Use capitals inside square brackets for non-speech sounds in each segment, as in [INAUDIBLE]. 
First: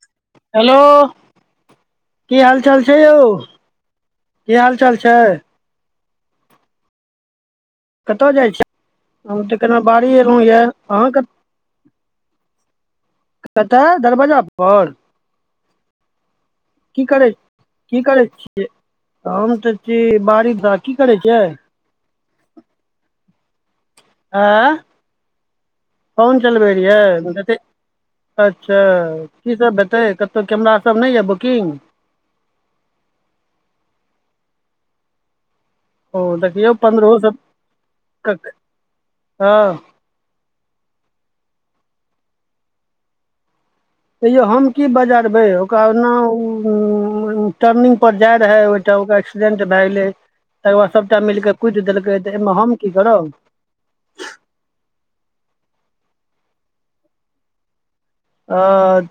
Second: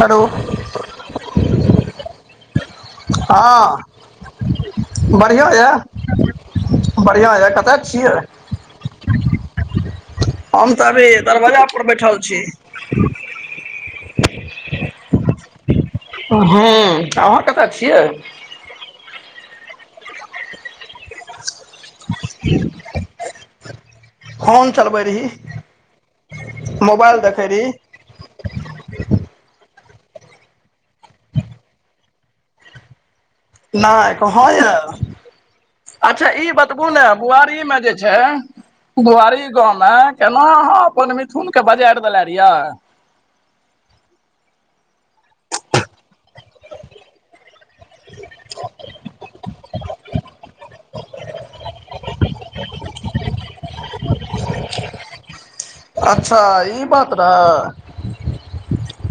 [INAUDIBLE] हलो hello की हाल चाल छै यौ हँ की हाल चाल छै बढ़िया ह कतेक कतऽ जाइ छी कि हम तऽ केना बाड़ी एलहुँ ये हम तऽ अहाँ अभी कत- दरवाजा पर बैठल छी कत दरवाजा पर की हँ करै आर त की करै छियै हम तऽ छी बारिकात की करै छियै [UNINTELLIGIBLE] आँय चलबै रही फोन चलबै मोबाइल रहियै देखै जतेक रही अच्छा की सब हेतै कतहु कैमरा सब नहि यऽ बुकिंग नहि ह य [UNINTELLIGIBLE] ओ अच्छा ई देखियौ बतबू ने पन्द्रहो सए बुआरीमे जे छै बुआरी हँ गाँवमे एना अहाँ अपन मिथुनके बजारि देले रहि तैयौ हम की बजारबै ओकरा नाउ टर्निंग पर जाय रहेै ओइठां ओकरा एक्सीडेंट भए गेलै तकर बाद सबटा मिल के कुटि देलकै एमे हम की करब अच्छा ई बात रहै अ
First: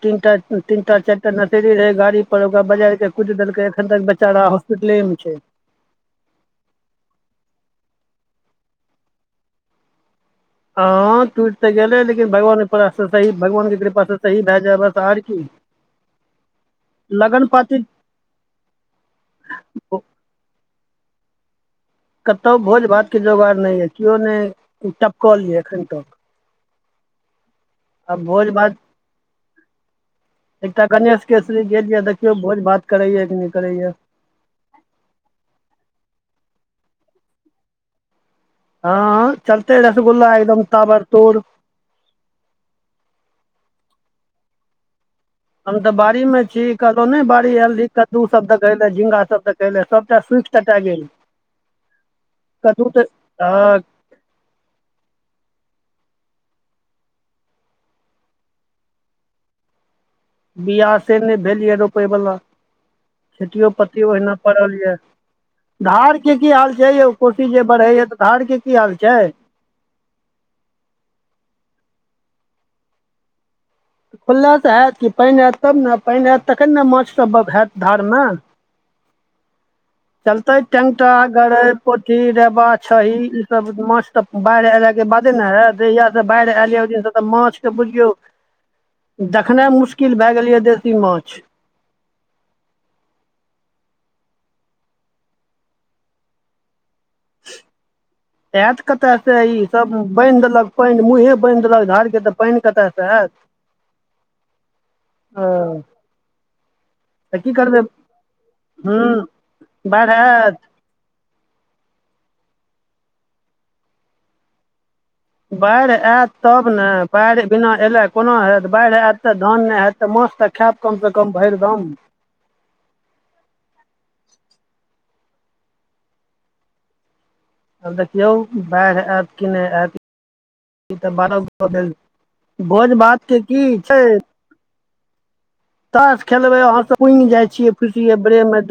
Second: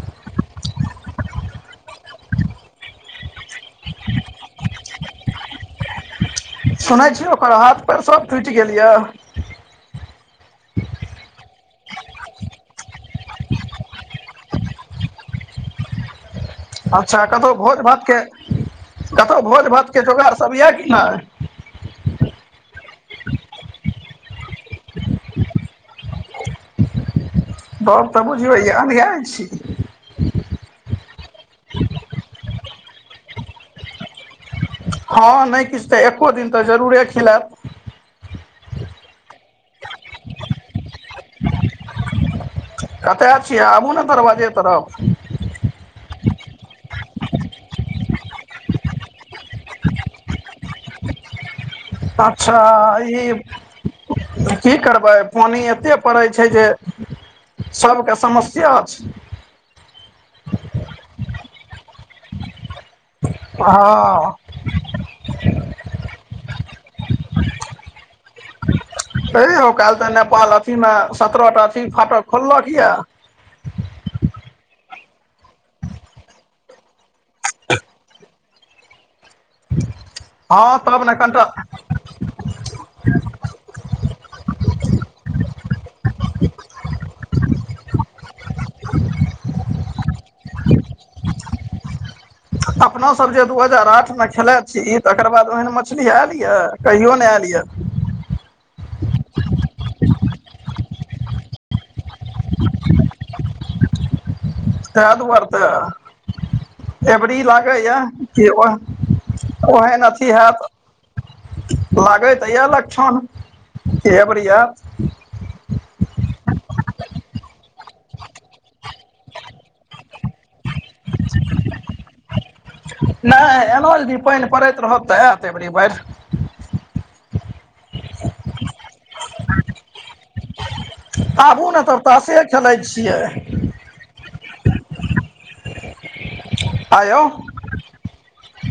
तीन टा तीन टा चारिटा नशेरी रहै गाड़ी पर ओकरा बजार के कुइट देलकै एखन तक बेचारा हॉस्पिटले मे छै सुनै छियै ओकर हाथ पैर सब टुटि गेल यऽ हँ टूटि तऽ गेलै लेकिन भगवानकेकृपा सही भगवान के कृपास से सही भए जाय बस आर की [INAUDIBLE] अच्छा लगन कतौ भोज पाती भातके कतौ भोज भातके जोगाड़सभ यऽ कि नइ कतौ भोज भात के जोगाड़ नइ अइ केओ नइ टपकलय एखन तक बप तऽ आब भोज बुझिौै य भात अन्धआ छी [UNINTELLIGIBLE] एकटा गणेश केसरी गेल ये देखियौ भोज भात करै कि नइ करै हँ नइ किछु तऽ एक्को दिन तऽ जरूरे खिलायब हँ चलतै रसगुल्ला एकदम ताबर तोड़ कतऽ छियै आबू ने दरवाजे तरफ हम तऽ बाड़ी मे छी कहलौं नइ बाड़ी आयल रहि कद्दू सब देखै ले झिंगा सब देख सबटा सुख टटा गेल अच्छा कद्दू तऽ ई हँ की करबै पानि एते पड़ै छै जे सबके समस्या छै बिआ से नइ भेलै इए रोपयवला खेतिओ पति ओहिना हँ पड़ल यए धार के की हाल छै यौ कोशी जे बढ़ैया धार के की हाल छै हे काल्ह तऽ नेपाल अथी मे सत्रह टा अथी फाटक खोललक यए खोललक ह त कि पानि आयत तब ने पानि आयत तखन ने माछ सब हयत धार न चलते हँ तब टेंटा ने कनिटा गरै पोठी रेबा छही ई सब माछ तऽ बाढ़ि अएला के बादे ने हैत जहिया से बाढ़ि एयल ओहि दिन सब त माछ त बुझियौ देखनाइ मुशकिल भए गेलै य देशी माछ अपनोसभ जे दू हजार आठमे खेलाइत छी तकर बाद ओहन मछली आयल यए कहियो नहि आयल यए एत कतय से ई सब बान्हि देलक पानि मुँहे बानहि देलक धार के तऽ पानि कतयसँ आयत ते दुआरे ओ त अबरी तऽ की करबै लागैए कि ओ हूँ ओहन बाढ़ि अथी आयत हैत लागै त इएह लक्षण एबरिया ऐत बाढ़ि आयत तब ने बाढ़ि बिना एयले कोना होयत बाढ़ि आयत तऽ धान नहि हयैत तऽ माछ तऽ खायब कमसँ कम भरि गाम नहि एना यदी पानि पड़ैत रहत तऽ आयत अबरी बाहिर आब देखियौ बैग आयत किनहि आयत तबार आबू ने भेल तब तासे खेलै भोज छियै भातके की छै ताश खेलबै अहा त आयौ उयम जाइ छियै खुशी ब्रेम मे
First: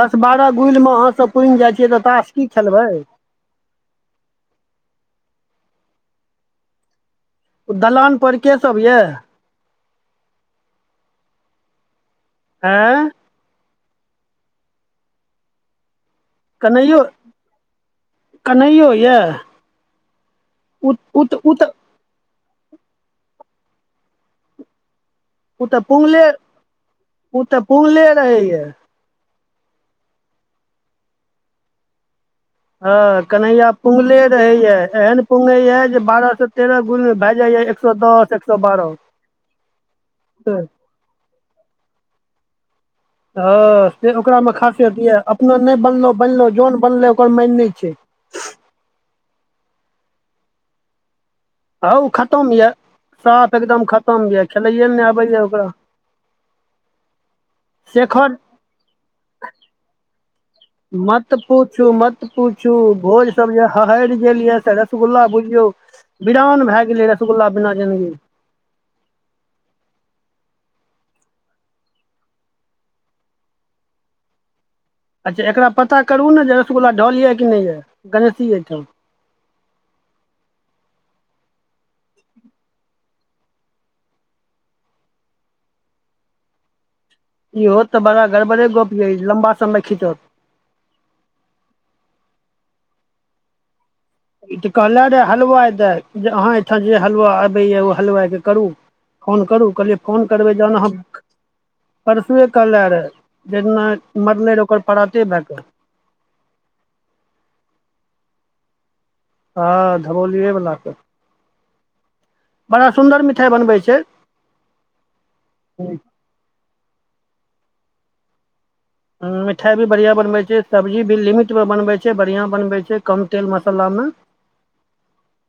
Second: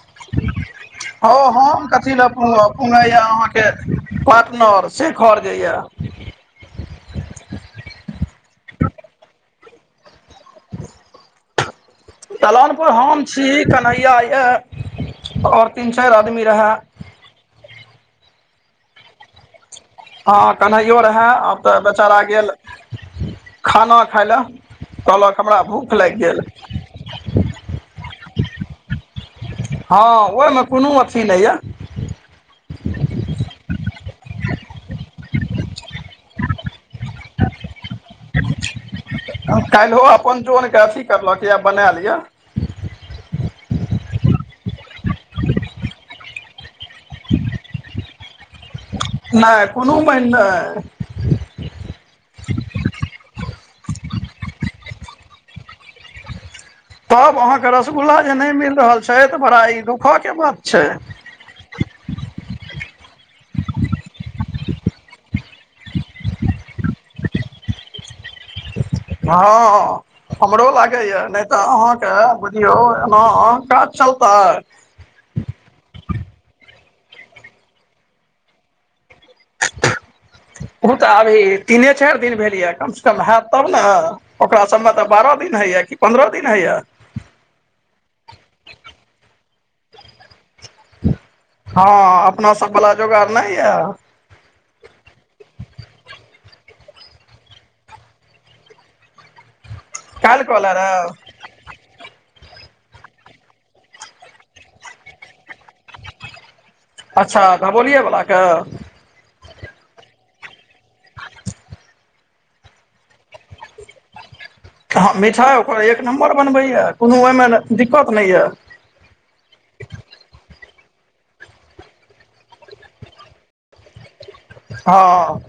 दस बारह गुल मे सब हउ पुनि जाइ हम छियै तऽ कथी ले ताश की पु खेलबै पुग य अहाँके पार्टनर शेखर जे यए दलान पर के सब यऽ दलानपर आँय हम छी कन्हैया यए और तीन चारि आदमी रहै कनहियो यऽ हँ उ कन्इयो उ रहै तऽ उ अब तऽ गेल खाना खााय ल कहल ओ तऽ पु्गले ओ तऽ पुङ्गले रहैए हँ ओहिमे कोनो अथी नहि यऽ ह कनहिया पुगले रहेएे एहन पुंगे ये जे बारह स तेरह गुण भए जाइया एक सए दस एक सए बारह करलय के आब बनालिअ हँ से ओकरामे खासियत यए अपो नहि बनलो बनलो जन बनलै ओकर मान नहि छै नहि कोनो माईन नहि हँ ओ खतम यऽ साफ एकदम खतम यऽ खेलैए ल नहि आबैए ओकरा [INAUDIBLE] तब अहाँके रसगुल्ला जे शेखर नहि मिल रहल छै तऽ बड़ा ई दुःखय के बात छै मत मत पूछू मत पूछू भोज सब जे हहरि गेल ये से रसगुल्ला बुझियौ बिरान भए गेलै रसगुल्ला बिना जन्दगी हँ हँ हमरो लागैए नहि तऽ अहाँके बुझियौ एना काज चलतै अच्छा एकरा पता करू ने जे रसगुल्ला ढल यऽ कि नहि यऽ गणेशी एहिठाम ओ तऽ अभी तीने चारि दिन भेल यए कमसँ कम हत तब ने ओकरा सभमे तऽ बारह दिन होइए कि पन्द्रह दिन होइए ईहोत ते बड़ा गड़बड़े गप य लम्बा समय खिचत हँ अपना सब वला जोगार नहि यऽ ई तऽ कहले रे हलवाइ दे जे अह आँहा ओयठाम जे हलुआ आबैए ओ हलुआाइके करू फोन करू कहलियै फोन काल्हि करबै कऽ ले जहन अहाँ रहे परसुए कहले रहए जे जइ दिन मरने रहै ओकर पराते भए कऽ अच्छा धबोलियए बला के हँ धबोलिये बला के बड़ा सुन्दर मिठाइ बनबै छै हँ मिठाइ ओकर एक नम्बर बनबैए कोनो ओहिमे दिक्कत नहि यऽ मिठाइभी बढ़िआँ बनैत छै सब्जी भी लिमिटमे बनबैत छै बढ़िआँ बनबै छै कम तेल मसालामे हँ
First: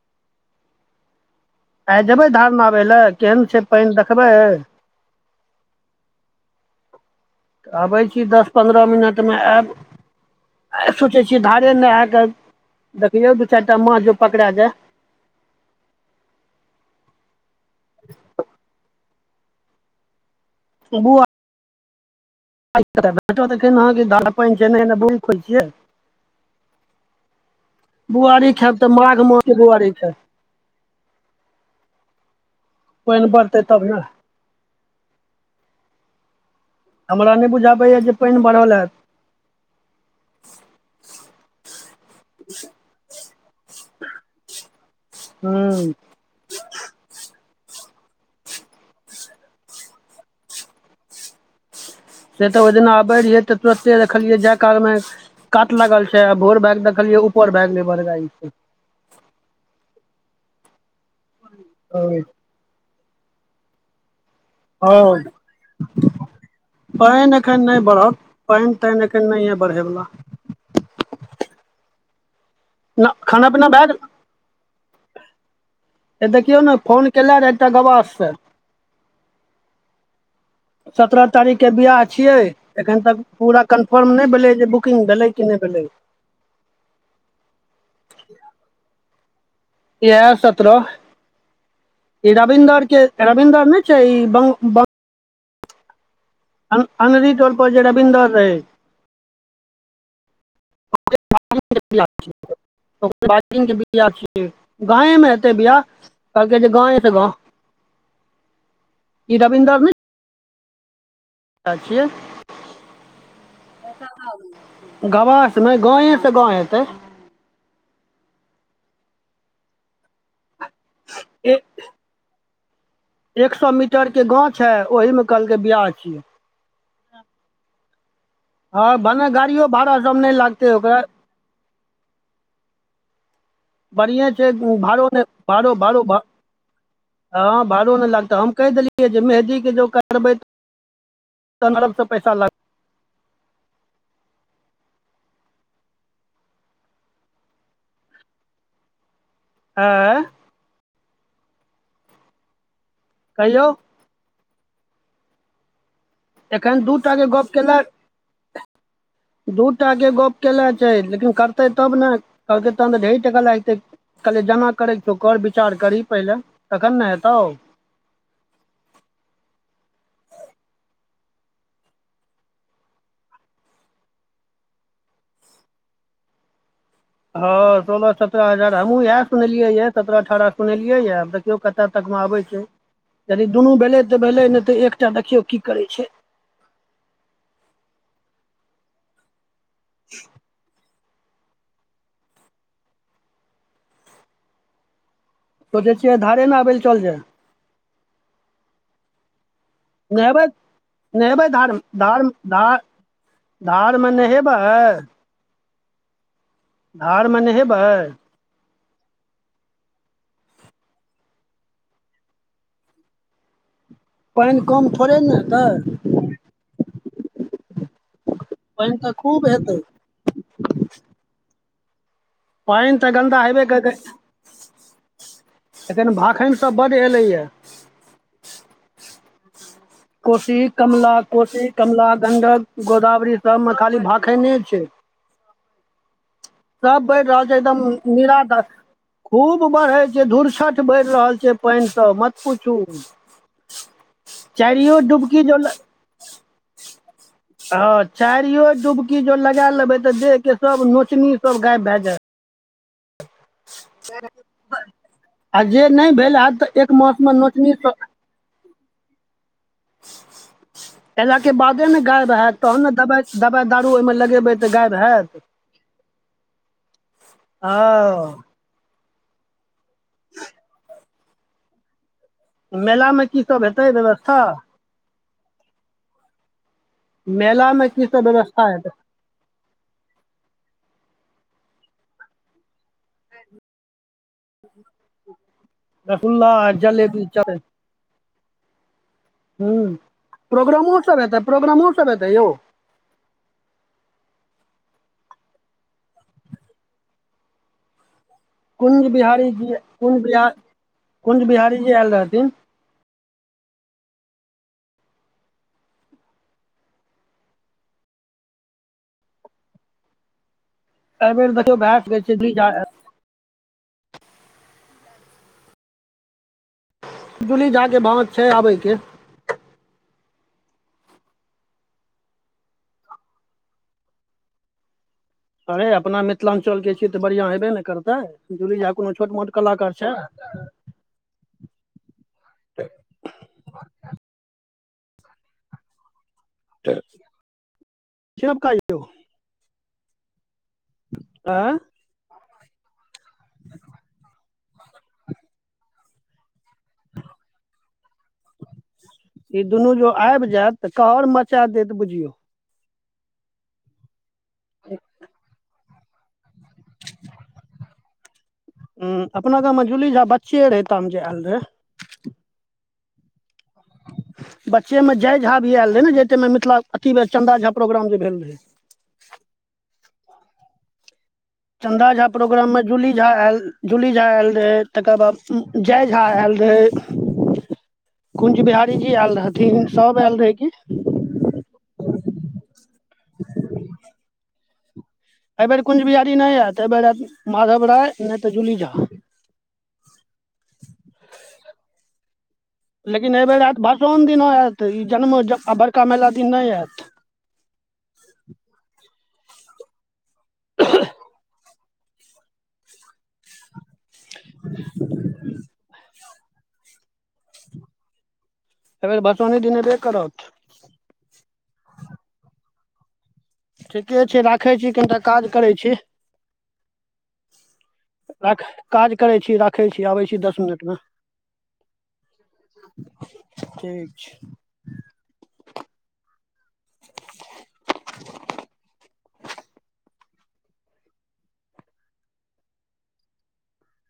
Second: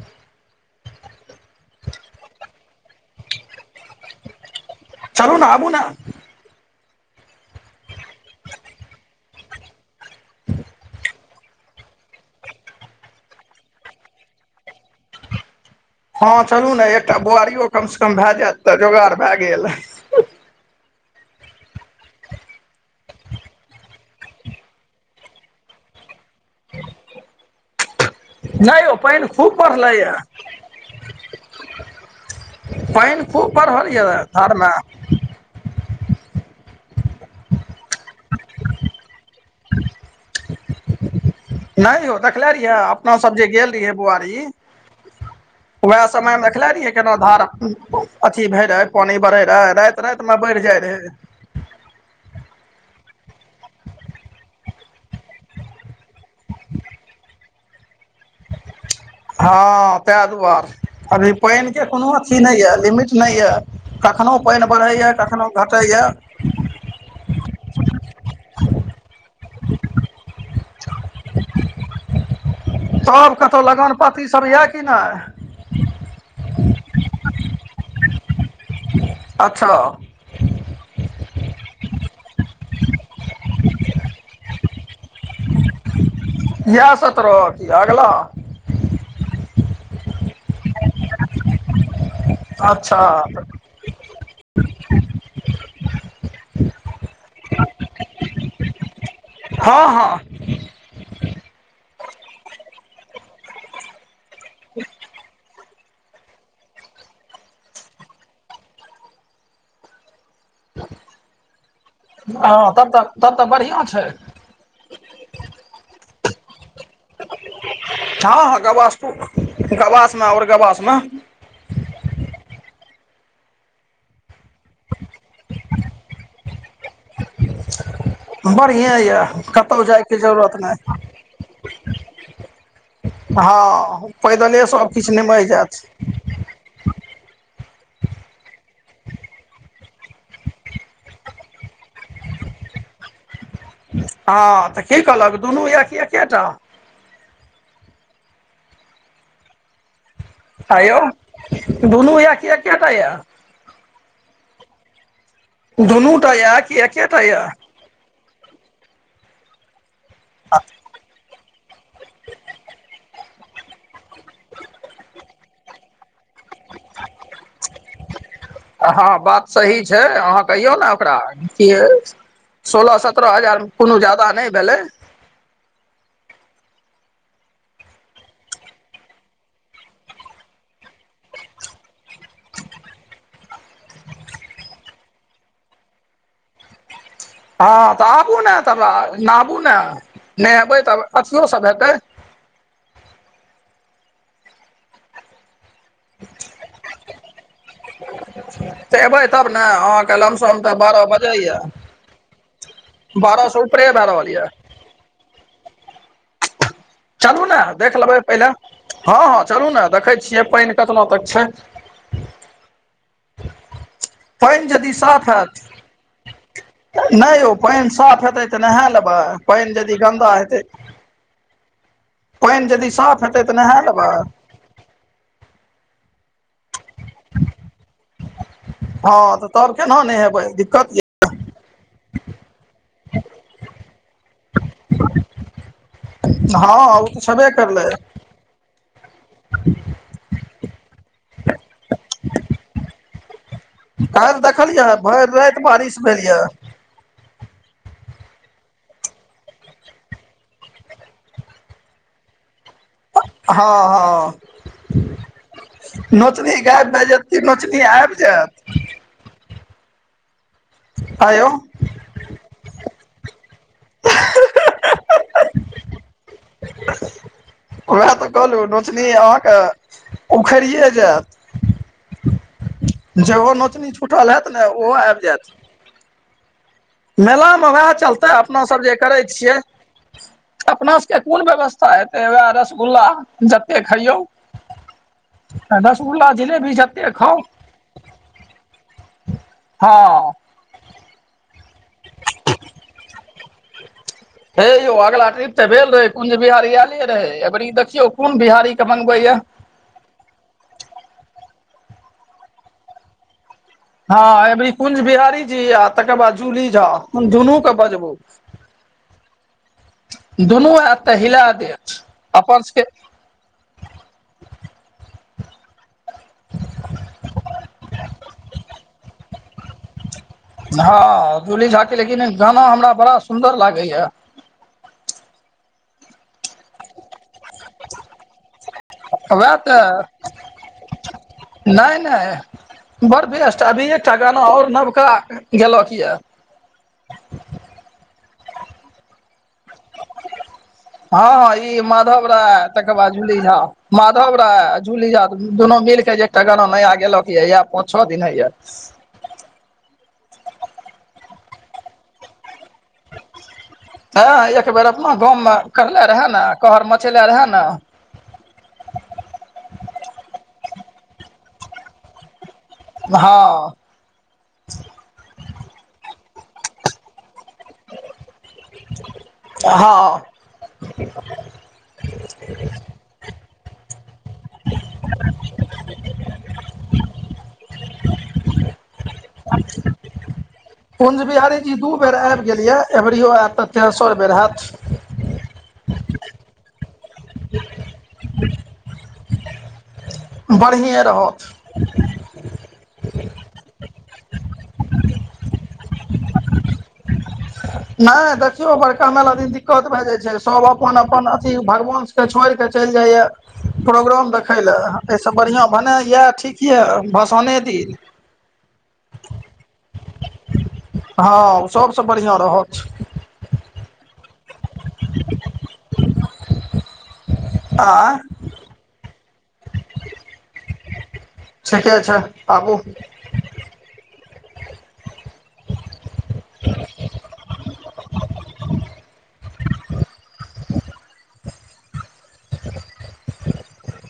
आइ जेबै धारमे आबय लए केहन छै पानि देखबै चलू ने आबू ने तऽ अबै छी दस पन्द्रह मिनटमे आयब आइ सोचे छियै धारे नहाके देखियौ दू चारि टा माछ जौ पकड़ा जाय हँ चलू ने एकटा बोआरियो कम से कम भए जायत तऽ जोगाड़ भए गेल बुआ बोआरी कत भेटत अखन अहांके धारि पानि छैहे नै बोआरी खोजै छियै बुआरी खायब नहि तऽ यौ माघ पानि मास खूब के बुआरी बढ़लैया खायब पानि खूब बढ़तै तब बढ़ल ने यऽ धारमे हमरा नहि बुझाबैय जे पानि बढ़ल हैत नहि यौ देखले रहियै अपना सब जे गेल रहियै बोआरी ह्म समय मे देखले रहियै केना धार अथी भय रहे पानी बढ़े रहे राति राति में बढ़ जाय रहे से तऽ ओहि दिना आबैत रहियै तऽ तुरन्ते देखलियै जाय कालमे कात लागल छै आ भोर भैक देखलियै ऊपर भै गेलै बरगाही के हँ ताहि दुआरे अभी पानि के कोनो अथी नहि यए लिमिट नहि ये कखनहु पानि बढ़ैए हँ कखनहु घटैए पानि एखन नहि बढ़त पानि तानि एखन नहि अइ बढ़यवला न तब खाना कतौ पीना भए लगन गेल पाती सभ यए कि नहि देखियौ ने फोन केले रहेऽ एकटा गवास से अच्छा सतरह तारीखके बियाह छियै एखन तक पूरा कन्फर्म नहि भेलै जे बुकिंग भेलै कि नै भेलै इएह सतरह कि अगला इएह सतरह ई रविन्द्र अच्छा के रविन्द्र ने छै ई अनरी टोलपर जे रबिन्दर रहै हँ हँ [UNINTELLIGIBLE] बियाह छियै गांवे मे हतै बियाह कलहकै जे गाँवे से गाँव ई रबीन्दर ने छियै हँ तब तऽ तब तऽ बढ़िआँ छै गवासे नै गाँवेसँ गाँव हेतै ह ह गवास तु गवास में और गवास में ई एक सौ मीटर के गांव छैै ओहि में कहलकै बियाह छियै हँ बढ़िएँ यए भने गाड़ियो कतहु भाड़ा जायके सब नै जरूरत लागतै नहि ओकरा हँ बढ़िए छै पैदले उ भाड़ो सभकिछु नै निमहि भाड़ो जायत भाड़ो भ हँ भाड़ो नहि लागतै हम कहि देलियै जे मेहदीके जे ओ करबै त तहन अलगसँ पैसा लाग हँ तऽ की कहलक दुनू या कि एकेटा आँ अयो दुनू या कि एकेटा या कहियौ दुनूटा यऽ कि एखन दू एकेटा यऽ दूटा के गप केने छै लेकिन कर तै तब ने कहलकै तहन तऽ ढेरी टका लागि जेतै कहलियै जेना करै के छौ कर विचार करही पहिले तखन ने हेतौ आ हँ बात सही छै अहाँ कहियौ ने ओकरा कि अछि सोलह सतरह हजार मे कोनो जादा नहि भेलै हँ सोलह सत्तरह हजार हमहूँ इएह सुनलियै यऽ सत्तरह अठारह सुनलियै यऽ आब देख देखियौ कतऽ तकमे आबै छै यदि दुनू भेलै तऽ भेलै नहि तऽ एकटा देखियौ की करै छै हँ तऽ आबू ने तब नहाबू ने नहेबै तब अथियो सभ हेतै सोचै छियै धारे ने आबै लए चल जाय तऽ एबै तब ने अहाँके नहेबै लमसम तऽ बारह बजे नहेबै या धारमे धार ध उपरे भए धारमे रहल यऽ नहेबै चलू धारमे ने नहेबै देख लेबै पहिले हँ हँ चलू ने देखै छियै पानि केतना तक छै पानि कम यदि थोड़े साफ ने हेतै हयत नहि यौ पानि साफ हेतै तऽ नहा पानि तऽ लेबै खूब पानि हेतै यदि गन्दा हेतै पानि यदि साफ हेतै तऽ नहा लेबै एत ने भख सब बड एलैएा हँ तऽ तब केना ने नहैबै कोशी दिक्कत य कमला कोशी कमला गण्डक गोदावरी सबमे खाली भाखैने छै हँ सब ओ तऽ बढ़ रहल छेबे छै एकदम करलै निरादार खूब बढ़े छै धुरछठ बढ़ि रहल छै पानि स मत पुछू काल्हि देखलियै भरि डुबकी राति बारिश भेल यए ह चारियो डुबकी जो लगा लेबै तऽ देह के सब नोचनी सब गायब भए जायत हँ हँ आ जे नहि भेल नोचनी हैत तऽ गायब एक भे जैत मासमे कि नोचनी आबि जायत ऐला आँयौ के बाद ने गायब हत तहन ने दवाइ दवाइ दारू ओहिमे लगेबै तऽ गायब हयैत [INAUDIBLE] ओएह तऽ ओ कहलहुँ नोचनी अहाँके उखरिये जायत मेलामे की जेहो सब हेतै नोचनी छूटल व्यवस्था हेत ने ओहो आबि जायत मेला मे मेलामे वएह की सब चलते अपना व्यवस्था सब हेतै जे करे छियै अपना सभके कोन व्यवस्था हेतै उएह रसगुल्ला जतेक खैयौ रखुल्ला आ जिलेबी जते जलेबी खाउ चलै हूँ हँ प्रोग्रामो सब हेतै प्रोग्रामो सब हेतै यौ हे यौ अगिला ट्रिप तऽ भेल रहै कुंज बिहार आयले रहै ऐबरी ई देखियौ कोन बिहार कुञ्ज बिहारी जी कुञ्ज बिहार कुञ्ज बिहारीजी आयल रहथिन हँ एबरी कुंज बिहारी जी आ तकर बाद जूली झा तन दुनू के बजबू दुनू आयत तऽ हिला एहिबेर देखियौ देत भए सकै छै जूली अपन झा से जुली झा के भावत छै आबैके हँ जली झा के लेकिन गाना हमरा बड़ा सुन्दर लागे या अरे अपना मिथिलाञ्चल के तऽ बढ़िया हेबे ने करतै जुली झा कोनो छोट मोट वएह कलाकार तऽ छै नहि नहि बड़ बेसट अभी एकटा गाना और नवका गेलक ये तऽ से काजौ हँ हँ आँय ई माधव राय आ तकर बाद जुली झा माधव राय आ जूली झा दुनू मिलके जे एकटा गाना नया गेलक यए इएह पाँच छओ दिन होइए ई दुनू जो आबि जायत तऽ कहर मचा देत बुझियो हँ एक बेर अपना गाँवमे करले रहए ने कहर मचेले रहए ने हूंम्म अपना गाँवमे जूली झा बच्चे रहै तहन जे आयल रहे हँ बच्चे मे जय झा भी आयल रहे ने जे मे मिथिला अति चंन्दा झा प्रोग्राम जे भेल रहे हँ चन्दा झा प्रोग्राममे जूली झा आयल जूली झा आयल रहै तकर बाद जय झा आयल रहै कुञज बिहारी जी आयल रहथिन सब आयल रहै की कुंज बिहारी जी दू बेर आबि गेल येऽ अबरियो आयत तऽ तेसर बेर होयत एहिबेर कुंज बिहारी नहि आयत एहि बेर आयत माधव राय नहि तऽ जूली झा बढ़िऐं रहत लेकिन एहिबेर आयत भसोन दिन आयत ई जन्म आ बड़का मेला दिन नहि आयत नहि देखियौ बड़का मेला दिन दिक्कत भए जाइ छै सब अपन अपन अथी भगवान के छोड़ कऽ चलि जाइये प्रोग्राम देखय लए एसँ बढ़िया भेनाइ याए ठीक येह ठीके भसोने दिन एहिबेर बसौने दिन एबे करत हँ ओ सबसँ बढ़ियाँ रहत ठीके छै राखै छी कनिटा काज करै छी आँय राखै काज करै छी राखै छी आबै छी दस मिनट मे ठीके छै आबू ठीक छै [INAUDIBLE] [INAUDIBLE]